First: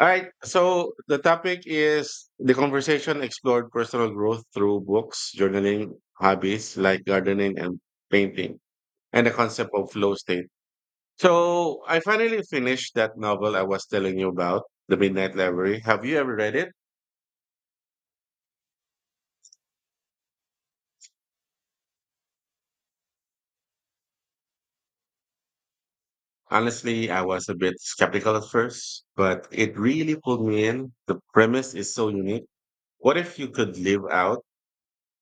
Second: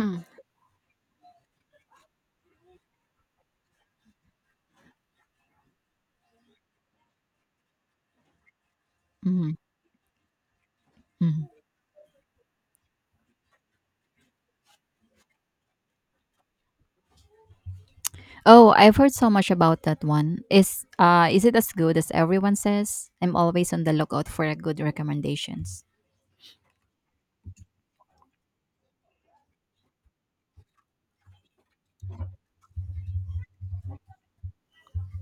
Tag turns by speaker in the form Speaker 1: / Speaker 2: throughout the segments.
Speaker 1: All right. So the topic is the conversation explored personal growth through books, journaling, hobbies like gardening and painting, and the
Speaker 2: Mhm,
Speaker 1: concept of flow state.
Speaker 2: mhm.
Speaker 1: So I finally finished that novel I was telling you about, The Midnight Library. Have you ever read it?
Speaker 2: Oh, I've heard so much about that one. Is it as good as everyone says? I'm always on the lookout for a good recommendations.
Speaker 1: Honestly, I was a bit skeptical at first, but it really pulled me in. The premise is so unique. What if you could live out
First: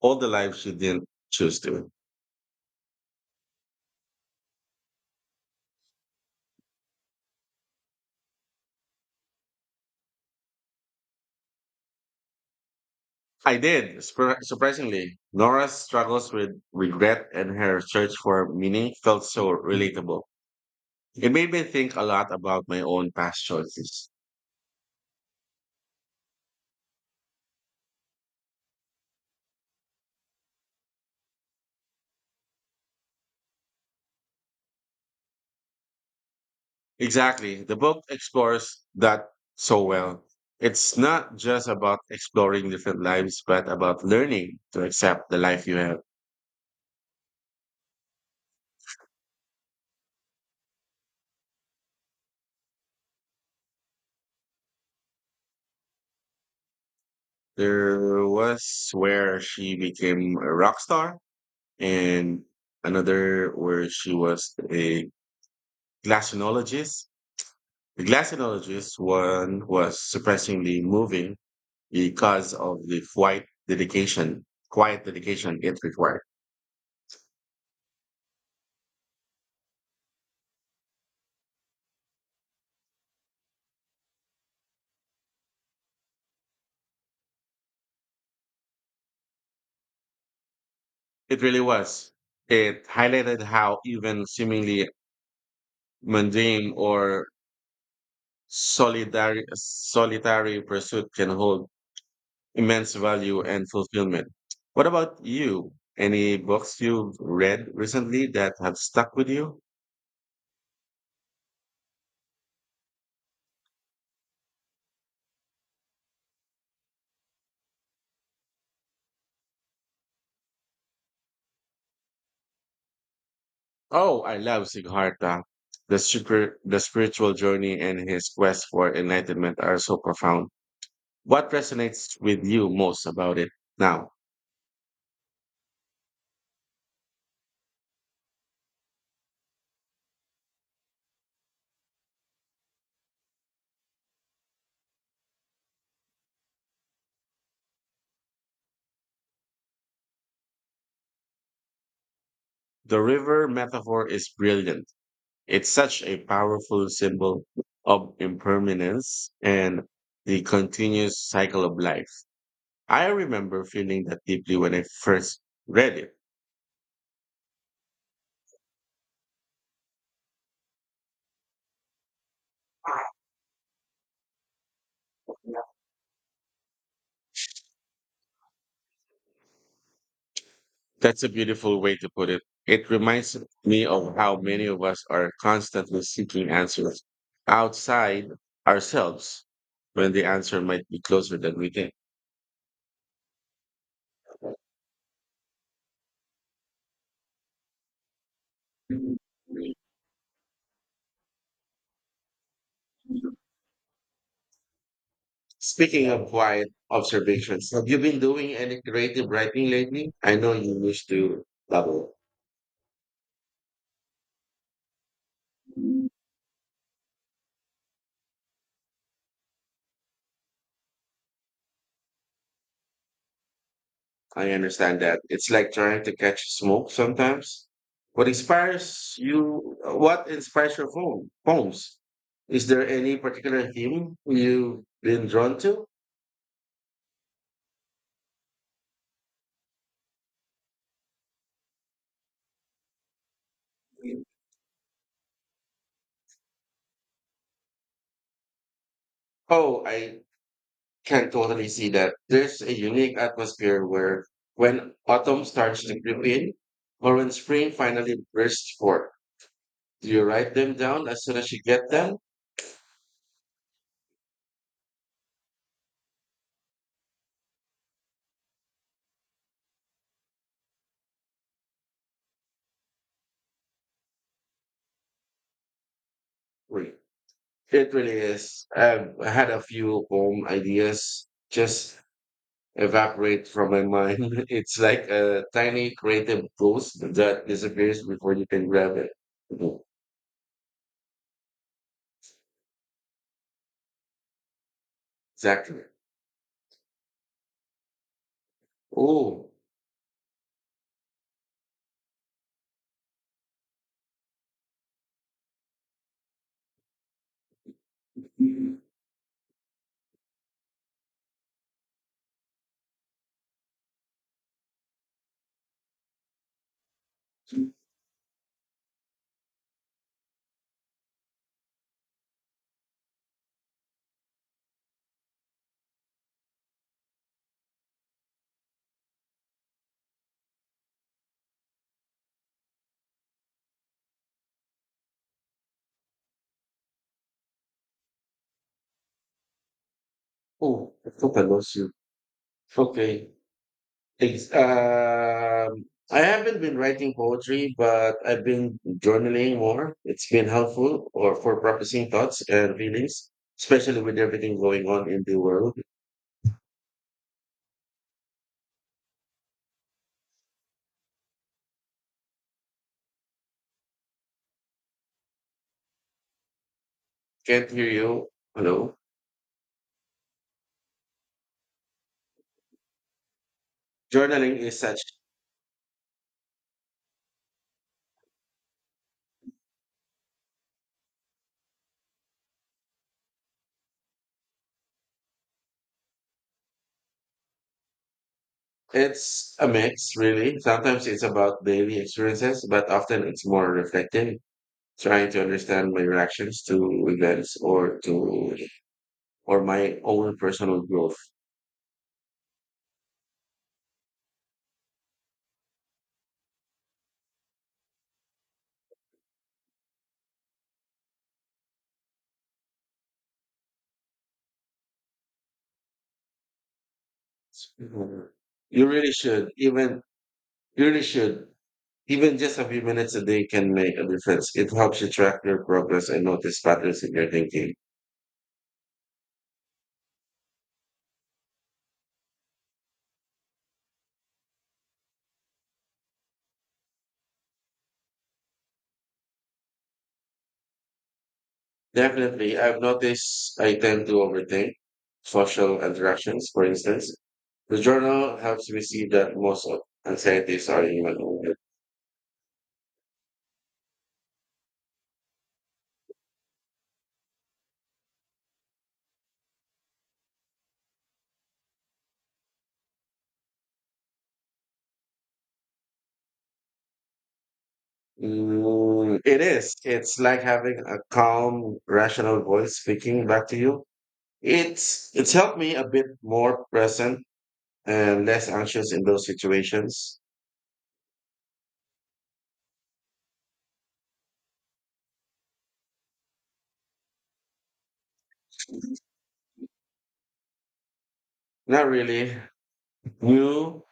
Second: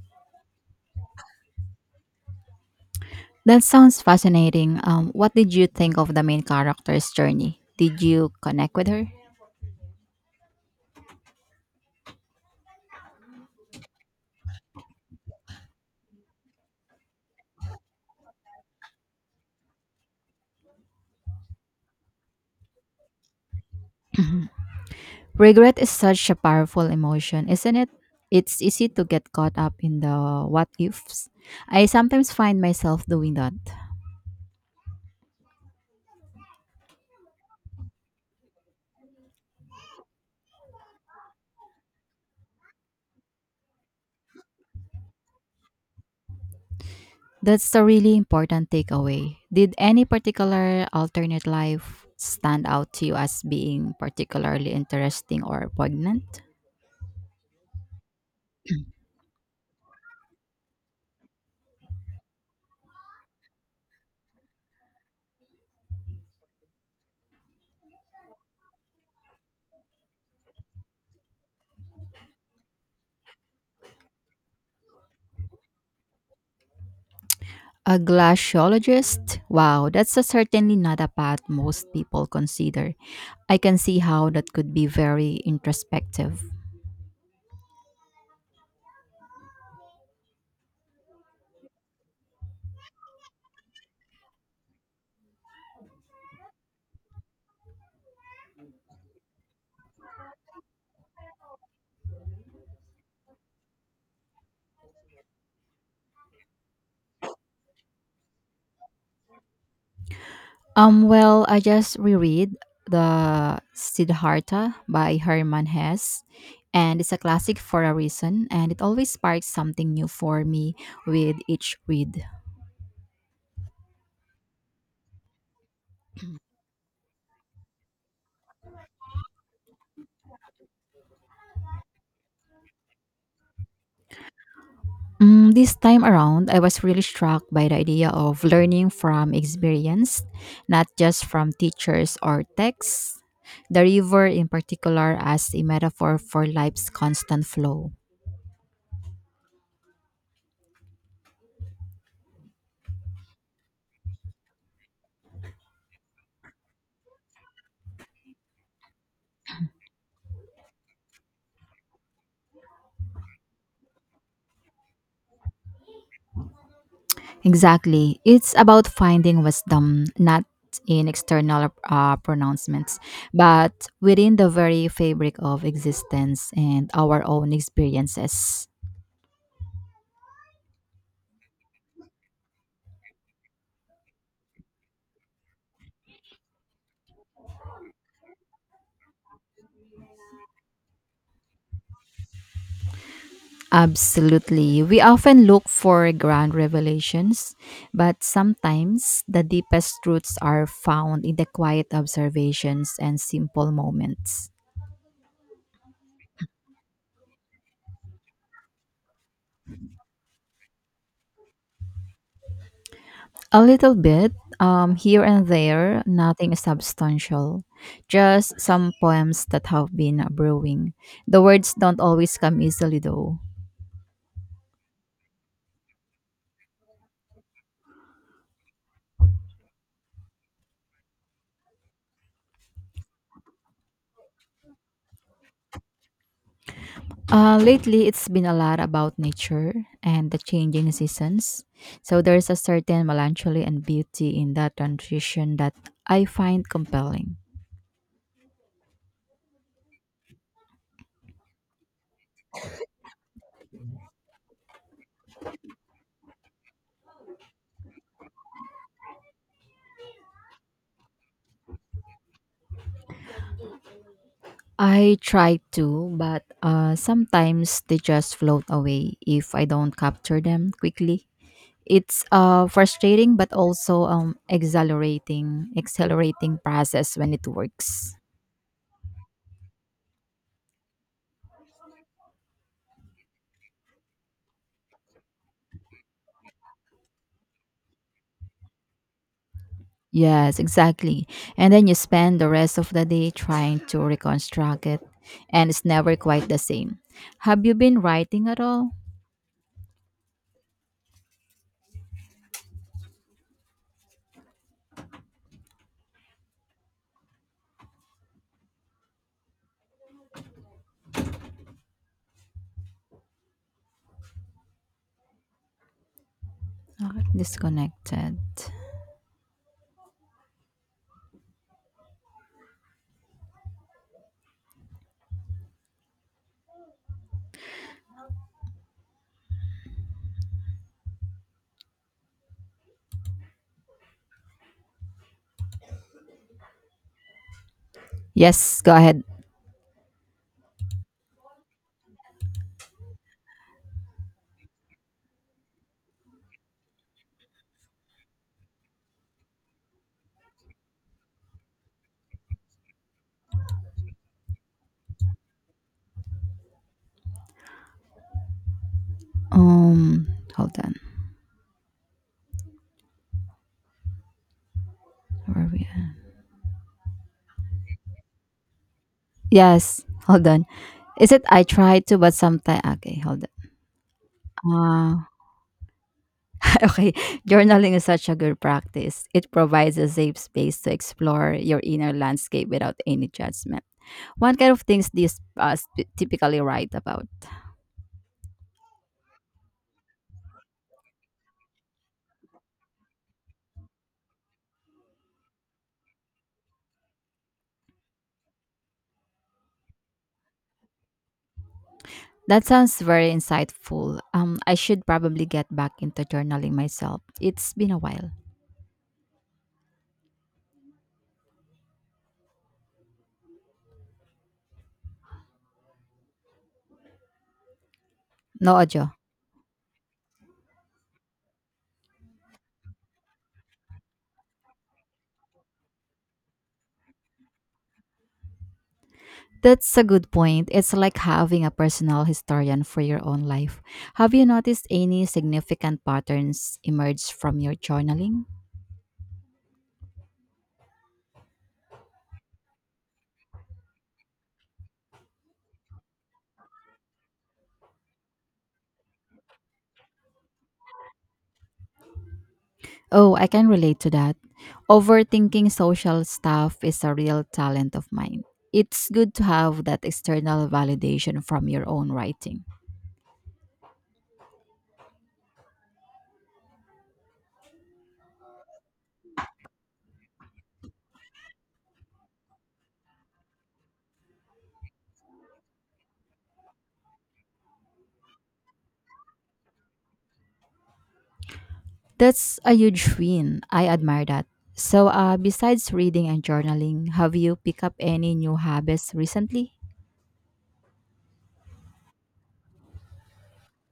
Speaker 1: all the lives you didn't choose to?
Speaker 2: That sounds fascinating. What did you think of the main character's journey? Did you connect with her?
Speaker 1: I did, surprisingly. Nora's struggles with regret and her search for meaning felt so relatable. It made me think a lot about my own past choices.
Speaker 2: Mhm. Regret is such a powerful emotion, isn't it? It's easy to get caught up in the what ifs. I sometimes find myself doing that.
Speaker 1: Exactly. The book explores that so well. It's not just about exploring different lives, but about learning to accept the life you have.
Speaker 2: That's a really important takeaway. Did any particular alternate life stand out to you as being particularly interesting or poignant?
Speaker 1: There was where she became a rock star, and another where she was a glaciologist. The glaciologist one was surprisingly moving because of the quiet dedication it required.
Speaker 2: A glaciologist? Wow, that's a certainly not a path most people consider. I can see how that could be very introspective.
Speaker 1: It really was. It highlighted how even seemingly mundane or solitary pursuit can hold immense value and fulfillment. What about you? Any books you've read recently that have stuck with you?
Speaker 2: Well, I just reread the Siddhartha by Hermann Hesse, and it's a classic for a reason, and it always sparks something new for me with each read.
Speaker 1: Oh, I love Siddhartha. The spiritual journey and his quest for enlightenment are so profound. What resonates with you most about it now?
Speaker 2: Mm, this time around, I was really struck by the idea of learning from experience, not just from teachers or texts. The river, in particular, as a metaphor for life's constant flow.
Speaker 1: The river metaphor is brilliant. It's such a powerful symbol of impermanence and the continuous cycle of life. I remember feeling that deeply when I first read it.
Speaker 2: Exactly. It's about finding wisdom, not in external pronouncements, but within the very fabric of existence and our own experiences.
Speaker 1: That's a beautiful way to put it. It reminds me of how many of us are constantly seeking answers outside ourselves when the answer might be closer than we think.
Speaker 2: Absolutely. We often look for grand revelations, but sometimes the deepest truths are found in the quiet observations and simple moments.
Speaker 1: Speaking of quiet observations, have you been doing any creative writing lately? I know you used to dabble.
Speaker 2: A little bit, here and there, nothing substantial. Just some poems that have been brewing. The words don't always come easily, though.
Speaker 1: I understand that. It's like trying to catch smoke sometimes. What inspires you? What inspires your poems? Is there any particular theme you've been drawn to?
Speaker 2: Lately, it's been a lot about nature and the changing seasons. So there's a certain melancholy and beauty in that transition that I find compelling.
Speaker 1: Oh, I can totally see that. There's a unique atmosphere where when autumn starts to creep in, or when spring finally bursts forth. Do you write them down as soon as you get them?
Speaker 2: I try to, but sometimes they just float away if I don't capture them quickly. It's frustrating but also exhilarating
Speaker 1: Re-
Speaker 2: process when it
Speaker 1: It
Speaker 2: works.
Speaker 1: really is. I had a few poem ideas just evaporate from my mind. It's like a tiny creative ghost that disappears before you can grab it. Mhm.
Speaker 2: Yes, exactly, and then you spend the rest of the day trying to reconstruct it, and
Speaker 1: Exactly.
Speaker 2: it's never quite the same. Have you been writing at all?
Speaker 1: Oh,
Speaker 2: Okay, disconnected, yes, go ahead.
Speaker 1: oh, I thought I lost you. Okay. Ex- um, I haven't been writing poetry, but I've been journaling more. It's been helpful or for processing thoughts and feelings, especially with everything going on in the world.
Speaker 2: um Hold on, where are we at?
Speaker 1: Can't hear you. Hello.
Speaker 2: Yes, hold on. Is it I tried to but sometimes okay hold on.
Speaker 1: Journaling is such—
Speaker 2: Uh, Okay, journaling is such a good practice. It provides a safe space to explore your inner landscape without any judgment. What kind of things do you typically write about?
Speaker 1: It's a mix, really. Sometimes it's about daily experiences, but often it's more reflective, trying to understand my reactions to events or my own personal growth.
Speaker 2: That sounds very insightful. I should probably get back into journaling myself. It's been a while.
Speaker 1: Mhm.
Speaker 2: No,
Speaker 1: You really
Speaker 2: Ojo.
Speaker 1: should, even— you really should, even just a few minutes a day can make a difference. It helps you track your progress and notice patterns in your thinking.
Speaker 2: That's a good point. It's like having a personal historian for your own life. Have you noticed any significant patterns emerge from your journaling?
Speaker 1: Definitely, I've noticed I tend to overthink social interactions, for instance. The journal helps me see that most of anxieties are human.
Speaker 2: Oh, I can relate to that. Overthinking social stuff is a real talent of mine. It's good to have that external validation from your own writing.
Speaker 1: Mm, it is. It's like having a calm, rational voice speaking back to you. It's helped me a bit more present and less anxious in those situations.
Speaker 2: That's a huge win. I admire that. So, besides reading and journaling, have you picked up any new habits recently?
Speaker 1: Not really. You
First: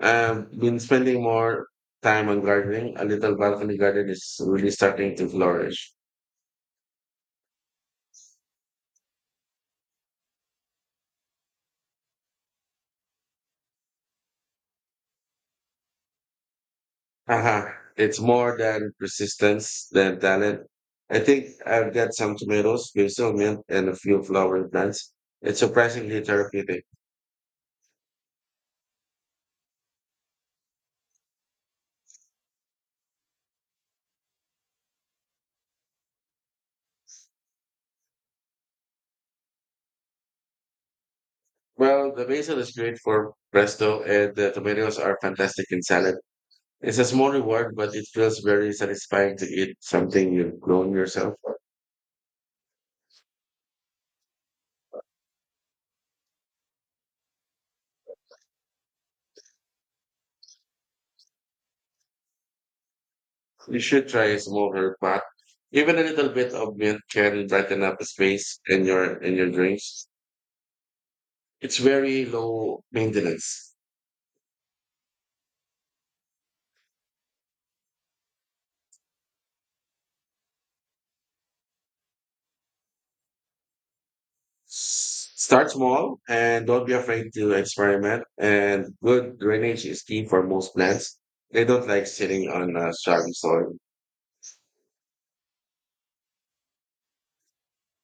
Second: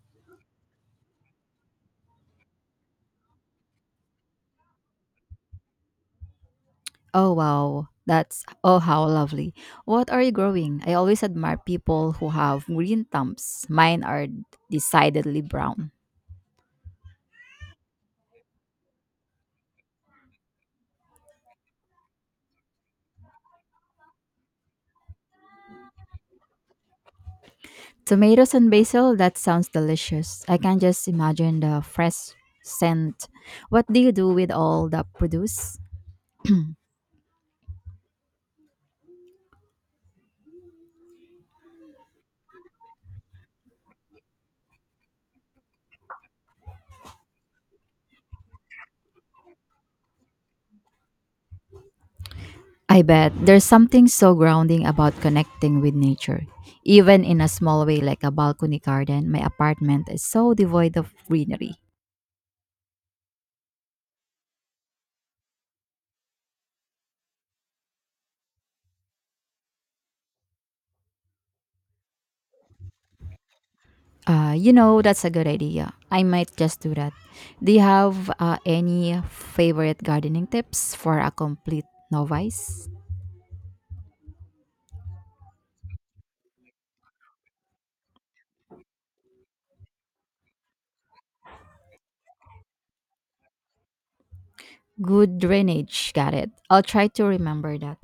Speaker 1: have been spending more time on gardening. A little balcony garden is really starting to flourish.
Speaker 2: Oh wow, that's oh how lovely. What are you growing? I always admire people who have green thumbs. Mine are decidedly brown.
Speaker 1: Uh-huh. It's more than persistence than talent. I think I've got some tomatoes, basil, mint, and a few flowering plants. It's surprisingly therapeutic.
Speaker 2: Tomatoes and basil, that sounds delicious. I can just imagine the fresh scent. What do you do with all the produce?
Speaker 1: Well, the basil is great for pesto, and the tomatoes are fantastic in salad. It's a small reward, but it feels very satisfying to eat something you've grown yourself.
Speaker 2: I bet there's something so grounding about connecting with nature. Even in a small way like a balcony garden, my apartment is so devoid of greenery.
Speaker 1: You should try a small herb pot. Even a little bit of mint can brighten up the space in your drinks. It's very low maintenance.
Speaker 2: You know, that's a good idea. I might just do that. Do you have any favorite gardening tips for a complete novice?
Speaker 1: Start small and don't be afraid to experiment. And good drainage is key for most plants. They don't like sitting on soggy soil.
Speaker 2: Good drainage, got it. I'll try to remember that.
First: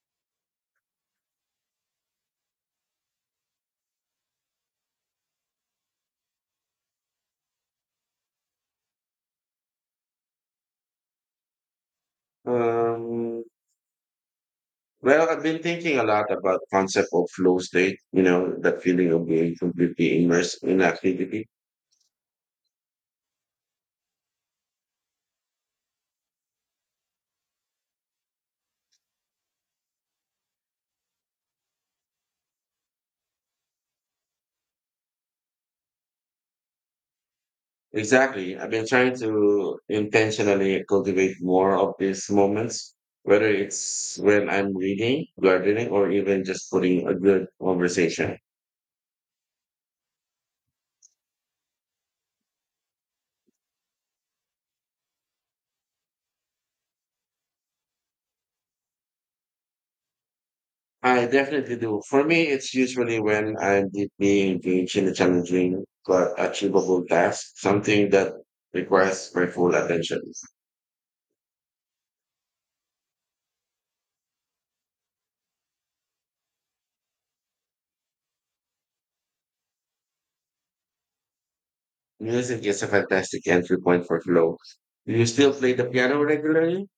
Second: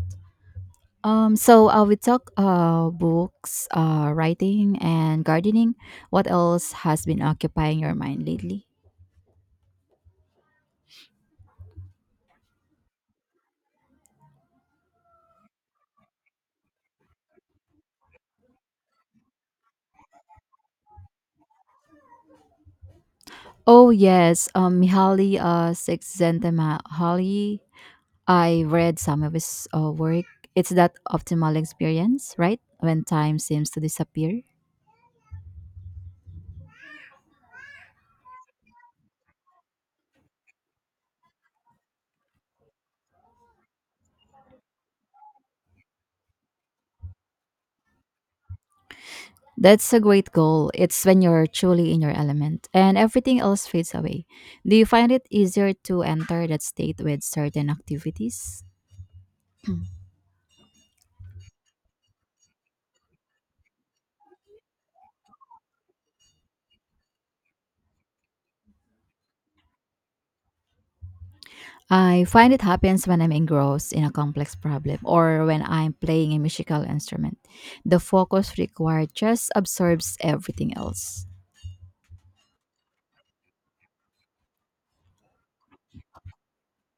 Speaker 2: We talk books, writing, and gardening. What else has been occupying your mind lately?
Speaker 1: Um, well, I've been thinking a lot about concept of flow state. You know, that feeling of being completely immersed in activity.
Speaker 2: Oh yes, Mihaly Csikszentmihalyi, I read some of his work. It's that optimal experience, right? When time seems to disappear.
Speaker 1: Exactly. I've been trying to intentionally cultivate more of these moments, whether it's when I'm reading, gardening, or even just putting a good conversation.
Speaker 2: That's a great goal. It's when you're truly in your element and everything else fades away. Do you find it easier to enter that state with certain activities?
Speaker 1: I definitely do. For me, it's usually when I'm deeply engaged in a challenging but achievable task, something that requires my full attention.
Speaker 2: I find it happens when I'm engrossed in a complex problem or when I'm playing a musical instrument. The focus required just absorbs everything else.
Speaker 1: Music is a fantastic entry point for flow. Do you still play the piano regularly?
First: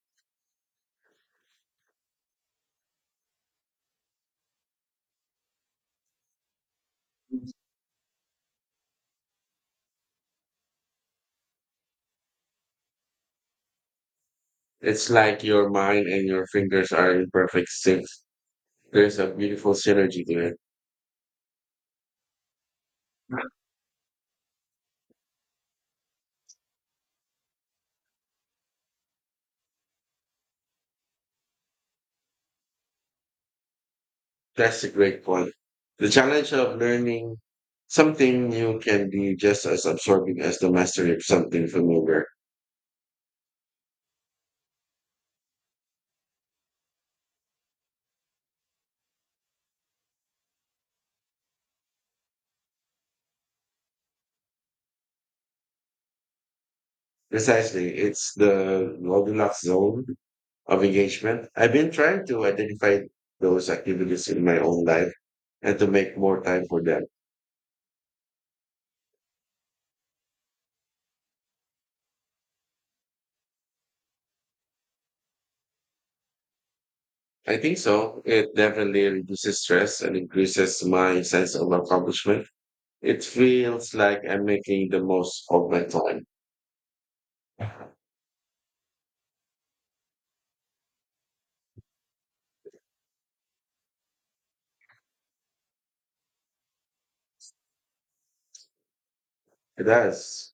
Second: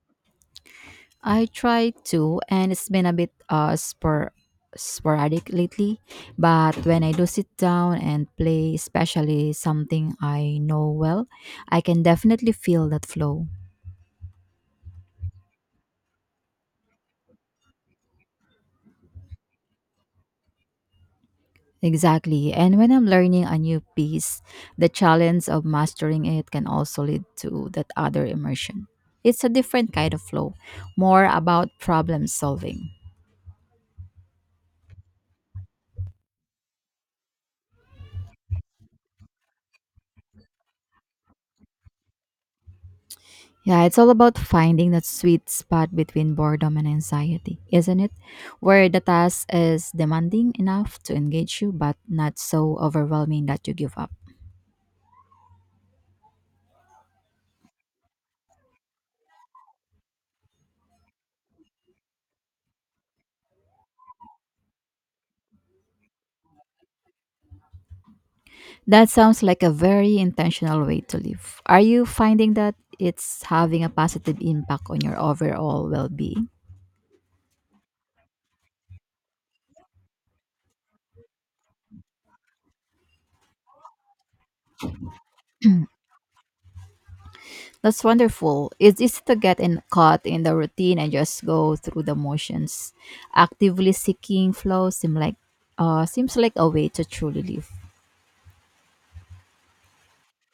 Speaker 2: I try to, and it's been a bit sporadic lately, but when I do sit down and play, especially something I know well, I can definitely feel that flow.
Speaker 1: It's like your mind and your fingers are in perfect sync. There's a beautiful synergy to it.
Speaker 2: Exactly. And when I'm learning a new piece, the challenge of mastering it can also lead to that other immersion. It's a different kind of flow, more about problem solving.
Speaker 1: That's a great point. The challenge of learning something new can be just as absorbing as the mastery of something familiar.
Speaker 2: Yeah, it's all about finding that sweet spot between boredom and anxiety, isn't it? Where the task is demanding enough to engage you, but not so overwhelming that you give up.
Speaker 1: Precisely. It's the Goldilocks zone of engagement. I've been trying to identify those activities in my own life and to make more time for them.
Speaker 2: That sounds like a very intentional way to live. Are you finding that it's having a positive impact on your overall well being?
Speaker 1: I think so. It definitely reduces stress and increases my sense of accomplishment. It feels like I'm making the most of my time.
Speaker 2: That's wonderful. It's easy to get in, caught in the routine and just go through the motions. Actively seeking flow seems like a way to truly live.
Speaker 1: It does.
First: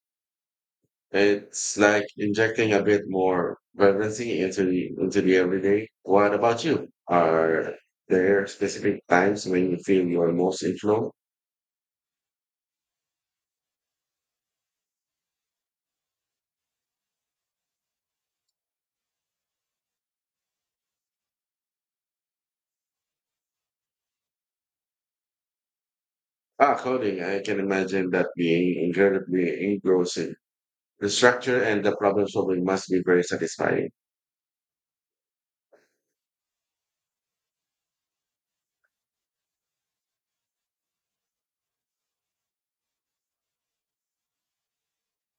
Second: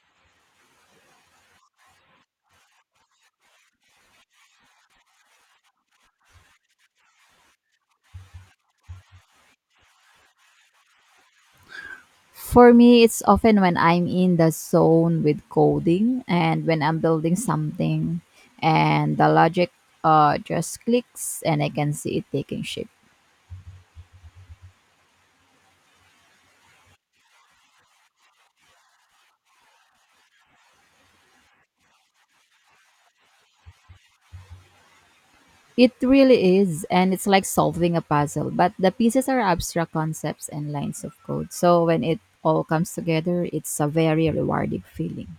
Speaker 1: It's like injecting a bit more vibrancy into the everyday. What about you? Are there specific times when you feel you are most inflow?
Speaker 2: For me, it's often when I'm in the zone with coding and when I'm building something and the logic just clicks and I can see it taking shape.
Speaker 1: Ah, coding. I can imagine that being incredibly engrossing. The structure and the problem solving must be very satisfying.
Speaker 2: It really is, and it's like solving a puzzle, but the pieces are abstract concepts and lines of code. So when it all comes together, it's a very rewarding feeling.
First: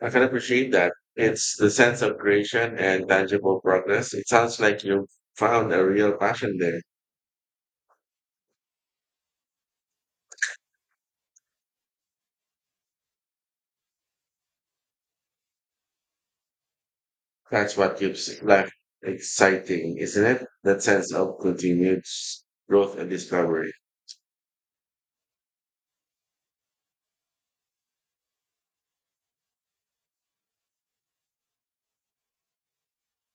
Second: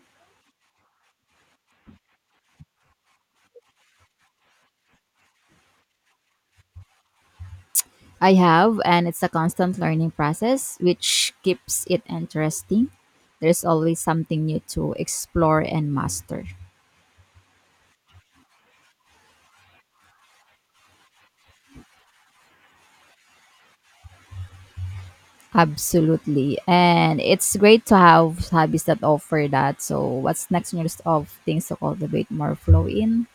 Speaker 1: I can appreciate that. It's the sense of creation and tangible progress. It sounds like you found a real passion there.
Speaker 2: I have, and it's a constant learning process which keeps it interesting. There's always something new to explore and master.
Speaker 1: That's what keeps life exciting, isn't it? That sense of continued growth and discovery.
Speaker 2: Absolutely. And it's great to have hobbies that offer that. So, what's next on your list of things to cultivate more flow in?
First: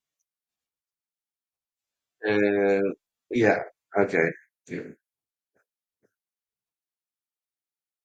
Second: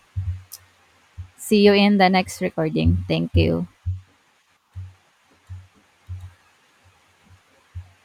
Speaker 2: See you in the next
Speaker 1: And
Speaker 2: recording. Thank
Speaker 1: yeah,
Speaker 2: you.
Speaker 1: okay. Yeah.